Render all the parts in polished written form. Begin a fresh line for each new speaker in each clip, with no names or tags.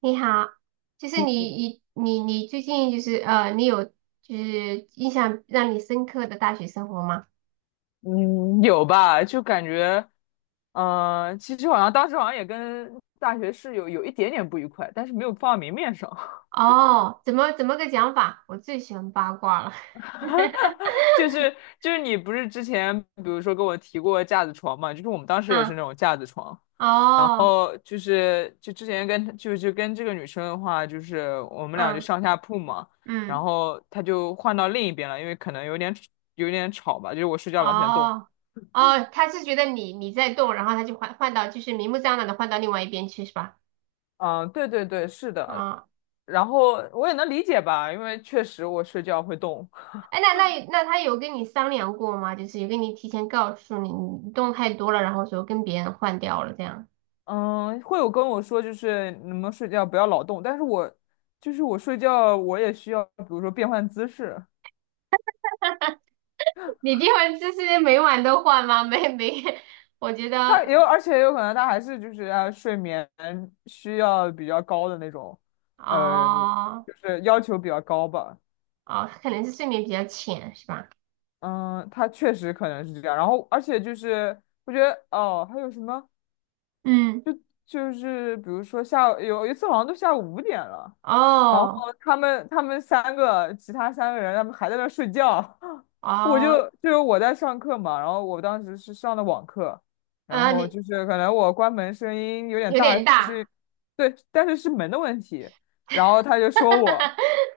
你好，就是你最近就是你有就是印象让你深刻的大学生活吗？
嗯，有吧？就感觉，其实好像当时好像也跟大学室友有一点点不愉快，但是没有放到明面上。
哦，怎么个讲法？我最喜欢八卦了。
就是 就是你不是之前比如说跟我提过架子床嘛？就是我们当时也是
嗯，
那种架子床，然
哦，
后就是就之前跟就就跟这个女生的话，就是我们俩就
嗯
上下铺嘛，然
嗯，
后她就换到另一边了，因为可能有点吵吧，就是我睡觉老喜欢动。
哦哦，他是觉得你在动，然后他就换到就是明目张胆的换到另外一边去是吧？
嗯，对对对，是的，
啊，
然后我也能理解吧，因为确实我睡觉会动。
哎，那他有跟你商量过吗？就是有跟你提前告诉你动太多了，然后说跟别人换掉了这样。
嗯，会有跟我说就是你们睡觉不要老动，但是我就是我睡觉我也需要，比如说变换姿势。
你这会儿就是每晚都换吗？没没，我觉
他
得
也有，而且也有可能他还是就是睡眠需要比较高的那种，
哦
就是要求比较高吧。
哦，可能是睡眠比较浅是吧？
嗯，他确实可能是这样，然后而且就是我觉得还有什么
嗯，
就是比如说下午有一次好像都下午五点了。然后
哦
他们三个，其他三个人，他们还在那儿睡觉，我
哦，
就就是我在上课嘛，然后我当时是上的网课，然后
你
就是可能我关门声音有点
有
大，
点
是，
大，
对，但是是门的问题，然后他就说我，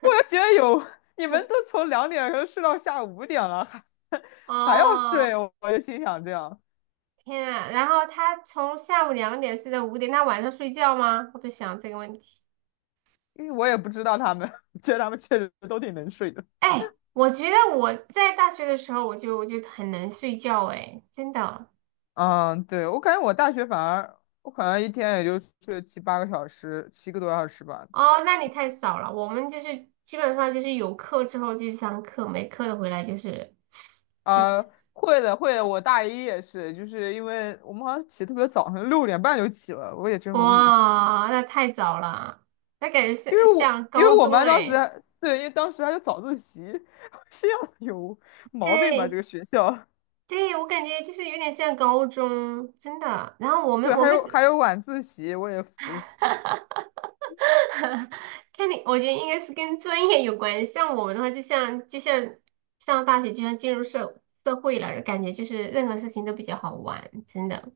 我 就觉得有你们都从2点钟睡到下午五点了，还 还要睡，
哦，
我就心想这样，
天啊！然后他从下午2点睡到5点，他晚上睡觉吗？我在想这个问题。
因为我也不知道他们，觉得他们确实都挺能睡的。
哎，我觉得我在大学的时候，我就很能睡觉，哎，真的。
嗯，对，我感觉我大学反而我可能一天也就睡七八个小时，7个多小时吧。
哦，那你太少了。我们就是基本上就是有课之后就去上课，没课的回来就是就
啊、
是
会的，会的，我大一也是，就是因为我们好像起得特别早，好像6点半就起了，我也真无语。
哇，那太早了，那感觉像像
因为
高
我们
中
班当时
哎。
还对，因为当时还有早自习，我心想有毛病吧这
对
个学校。
对，我感觉就是有点像高中，真的。然后我们
对，
我
还
们
有 还有晚自习，我也服了。
看你，我觉得应该是跟专业有关系。像我们的话，就像上大学，就像进入社会了，感觉就是任何事情都比较好玩，真的。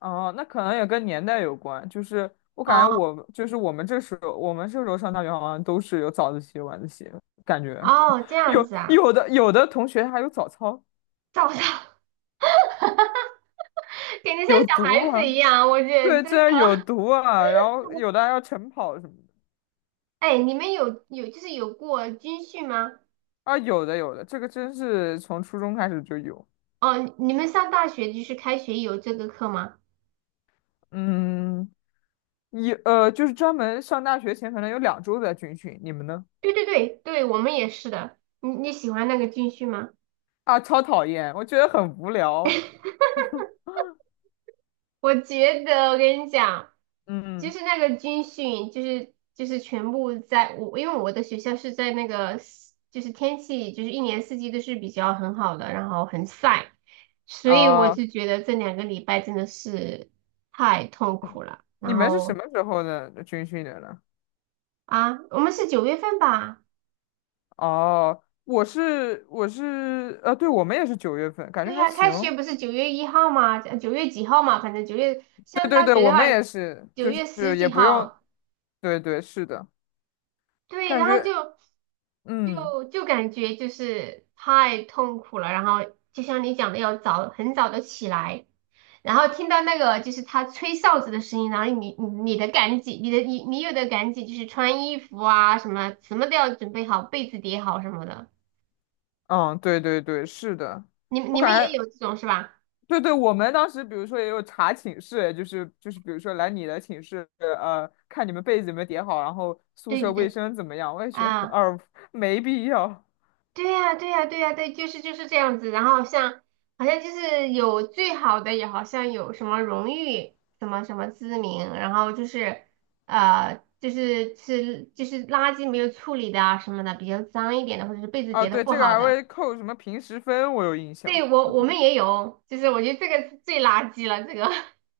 哦，那可能也跟年代有关，就是我感觉
哦
我就是我们这时候，我们这时候上大学好像都是有早自习、晚自习，感觉
哦，这 样
有
子啊。
有的有的同学还有早操，
早上 感觉像
有
小孩
毒啊。
子一样，我觉得真
对，
的。
这有毒啊，然后有的还要晨跑什么的。
哎，你们有就是有过军训吗？
啊，有的有的，这个真是从初中开始就有。
哦，你们上大学就是开学有这个课吗？
嗯，有就是专门上大学前可能有2周在军训，你们呢？
对对对对，我们也是的。你喜欢那个军训吗？
啊，超讨厌，我觉得很无聊。
我觉得我跟你讲，就
嗯
是那个军训，就是全部在我，因为我的学校是在那个就是天气就是一年四季都是比较很好的，然后很晒，所以我
啊。
就觉得这2个礼拜真的是太痛苦了。
你
然
们是什
后
么时候的军训的呢？
啊，我们是9月份吧？
哦，我是我是呃，对，我们也是9月份，感觉
对
还
呀，开学
行。
不是9月1号吗？九月几号嘛？反正九月，
对
上
对
大
对，
学的
我们
话，
也是，
九
就
月十
是也
几
不用，
号。
对对，是的，
对，
感
然后
觉
就
嗯
就就感觉就是太痛苦了，然后就像你讲的，要早很早的起来，然后听到那个就是他吹哨子的声音，然后你你的赶紧，你有的赶紧就是穿衣服啊什么什么都要准备好，被子叠好什么的，
嗯，对对对，是的，
你
我
你们
感
也
觉
有这种是吧？
对对，我们当时比如说也有查寝室，就是比如说来你的寝室，看你们被子有没有叠好，然后宿
对对
舍卫
对，
生怎么样，我也觉得
啊。
哦，没必要。
对呀，对呀，对呀，对，就是这样子。然后像好像就是有最好的，也好像有什么荣誉，什么什么知名，然后就是就是垃圾没有处理的啊什么的，比较脏一点的，或者是被子
啊，
叠的
对，
不
这个
好
还
的。
会扣什么平时分，我有印象。
对，我们也有，就是我觉得这个是最垃圾了，这个，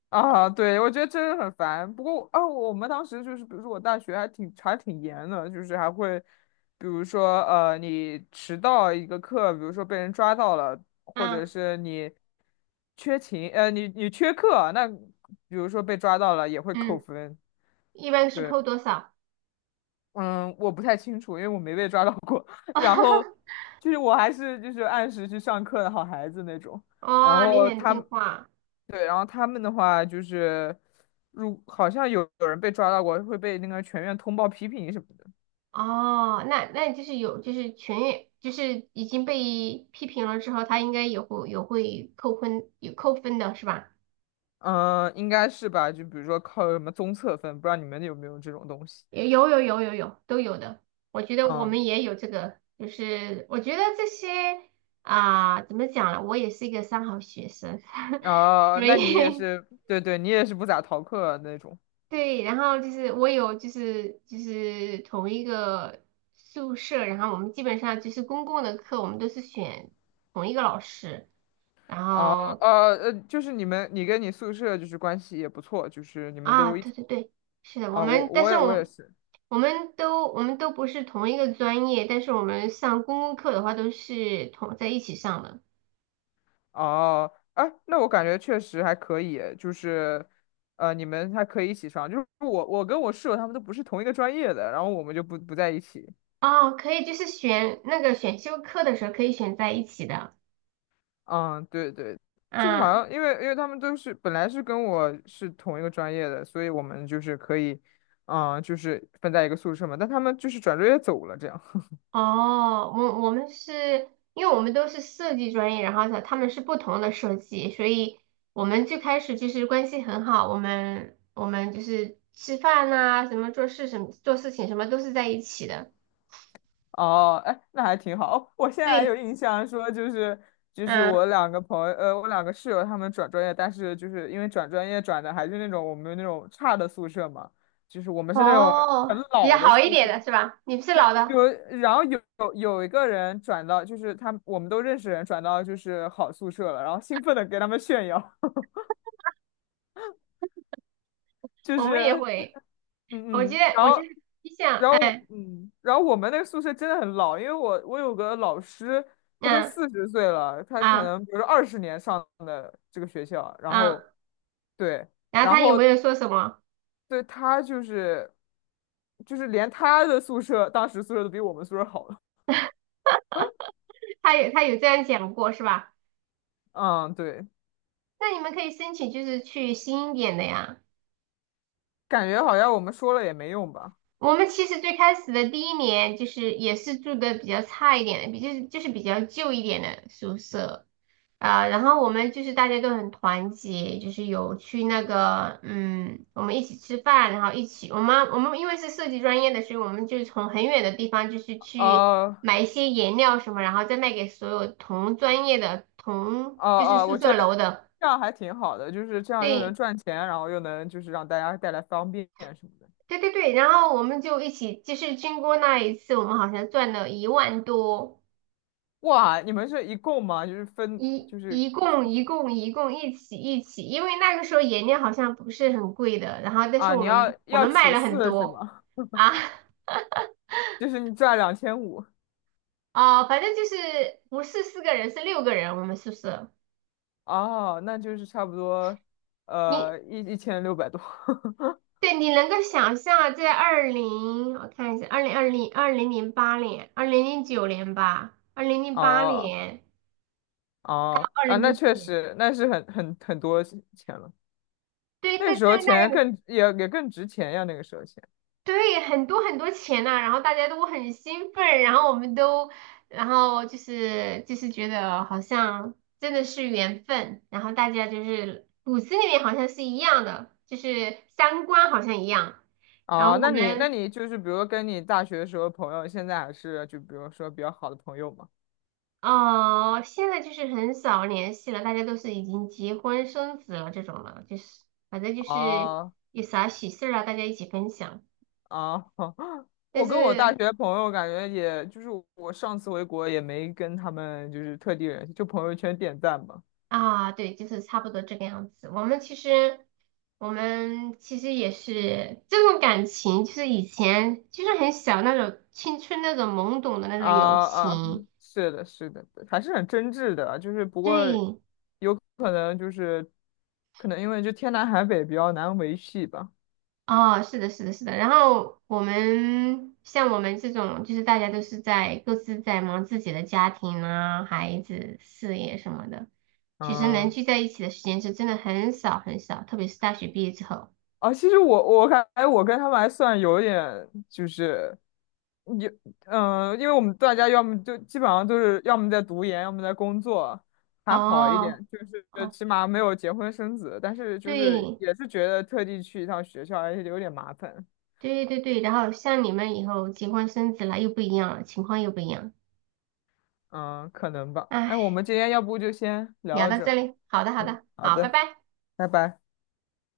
啊，对，我觉得真的很烦。不过啊，我们当时就是，比如说我大学还挺严的，就是还会，比如说你迟到一个课，比如说被人抓到了，或者
嗯
是你缺勤，你缺课，那比如说被抓到了也会扣
嗯，
分。
一般是
对，
扣多少？
嗯，我不太清楚，因为我没被抓到过。然后 就是我还是就是按时去上课的好孩子那种。然
哦，你
后
很
他
听话。
对，然后他们的话就是，如好像有人被抓到过，会被那个全院通报批评什么的。
哦，那就是有，就是全员，就是已经被批评了之后，他应该也会有会扣分，有扣分的是吧？
嗯，应该是吧？就比如说靠什么综测分，不知道你们有没有这种东西？
有有有有有有都有的，我觉得我
嗯，
们也有这个，就是我觉得这些啊、怎么讲呢？我也是一个三好学生，
啊，
所
那你也
以
是，对对，你也是不咋逃课啊那种。
对，然后就是我有就是同一个宿舍，然后我们基本上就是公共的课，我们都是选同一个老师。然
啊
后
就是你们，你跟你宿舍就是关系也不错，就是你们
啊，
都一
对
起
对对，是的，我
啊，
们，但是
我也
我
是。
我们都我们都不是同一个专业，但是我们上公共课的话都是同在一起上的。
哦，哎，那我感觉确实还可以，就是，呃，你们还可以一起上，就是我跟我室友他们都不是同一个专业的，然后我们就不在一起。
哦，可以，就是选那个选修课的时候可以选在一起的。
嗯，对对，这个好
啊，
像因为他们都是本来是跟我是同一个专业的，所以我们就是可以，嗯，就是分在一个宿舍嘛，但他们就是转专业走了这样。
哦，我们是因为我们都是设计专业，然后呢他们是不同的设计，所以我们最开始就是关系很好，我们就是吃饭呐、什么做事什么做事情什么都是在一起的。
哦，哎，那还挺好。哦，我现在还有
对。
印象说，就是
嗯
我两个朋友，我两个室友他们转专业，但是就是因为转专业转的还是那种我们那种差的宿舍嘛，就是我们是那种很
哦，比较
老的
好一
宿
点
舍。
的是吧？你是老的，
有，然后有一个人转到，就是他，我们都认识人转到就是好宿舍了，然后兴奋的给他们炫耀，就
我们也
是。
会。我
嗯
记得，
嗯，
我记得你想，哎，
嗯，然后我们那个宿舍真的很老，因为我有个老师，他都
嗯
40岁了，他可
啊
能比如说20年上的这个学校，然
啊，
后对，
然后
然
他有
后
没有说什么？
对他就是连他的宿舍当时宿舍都比我们宿舍好了。
他有，他有这样讲过是吧？
嗯，对，
那你们可以申请，就是去新一点的呀。
感觉好像我们说了也没用吧，
我们其实最开始的第一年，就是也是住的比较差一点的，就是比较旧一点的宿舍。啊，然后我们就是大家都很团结，就是有去那个，嗯，我们一起吃饭，然后一起，我们因为是设计专业的，所以我们就从很远的地方就是去
呃，
买一些颜料什么，然后再卖给所有同专业的
呃
就是宿
我觉
舍楼
得
的，
这样还挺好的，就是这样又能
对
赚钱，然后又能就是让大家带来方便什么的。
对对对，然后我们就一起，就是经过那一次，我们好像赚了1万多。
哇，你们是一共吗？就是分，
一
就是
一共一共一共一起一起，因为那个时候颜料好像不是很贵的，然后但是
啊，
我
你要
们我
要
们卖
除
了很
四是
多
吗？
啊
就是你赚2500。
哦，反正就是不是4个人是6个人，我们宿舍
哦，那就是差不多，
你
呃，一千六百多，
对你能够想象在二零我看一下二零二零二零零八年二零零九年吧二零零八
哦
年
哦
二
啊，
零
那
零九
确
年
实，那是很很多钱了。
对
那个
对
时
对
候钱
那个。
也更值钱呀，那个时候钱。
对，很多很多钱呐、然后大家都很兴奋，然后我们都，然后就是觉得好像真的是缘分，然后大家就是骨子里面好像是一样的，就是三观好像一样。然后
哦，
我
那你那
们
你就是比如跟你大学的时候的朋友，现在还是就比如说比较好的朋友嘛。
哦，现在就是很少联系了，大家都是已经结婚生子了这种了，就是反正就是
哦
有啥喜事儿啊，大家一起分享。
啊，
但
我跟我大
是
学朋友感觉也，就是我上次回国也没跟他们就是特地联系，就朋友圈点赞吧。
啊，对，就是差不多这个样子。我们其实也是这种感情，就是以前就是很小那种青春那种懵懂的那种友
啊啊，
情。
是的，是的，还是很真挚的，就是不过
对，
可能就是可能因为就天南海北比较难维系吧。
哦，是的，是的，是的。然后我们像我们这种，就是大家都是在各自在忙自己的家庭啊、孩子、事业什么的，其实能
嗯
聚在一起的时间是真的很少很少，特别是大学毕业之后。
啊，其实我感觉我跟他们还算有点就是有因为我们大家要么就基本上都是要么在读研，要么在工作，还好一点，
哦，
就是
哦，
起码没有结婚生子，但是就是
对。
也是觉得特地去一趟学校还是有点麻烦。
对对对，然后像你们以后结婚生子了又不一样了，情况又不一样。
嗯，可能吧。哎，
哎，
我们今天要不就先聊
聊
到
到
这
这
儿。
里，好的好
嗯，
的，
好
好，拜
的，
拜。
拜拜。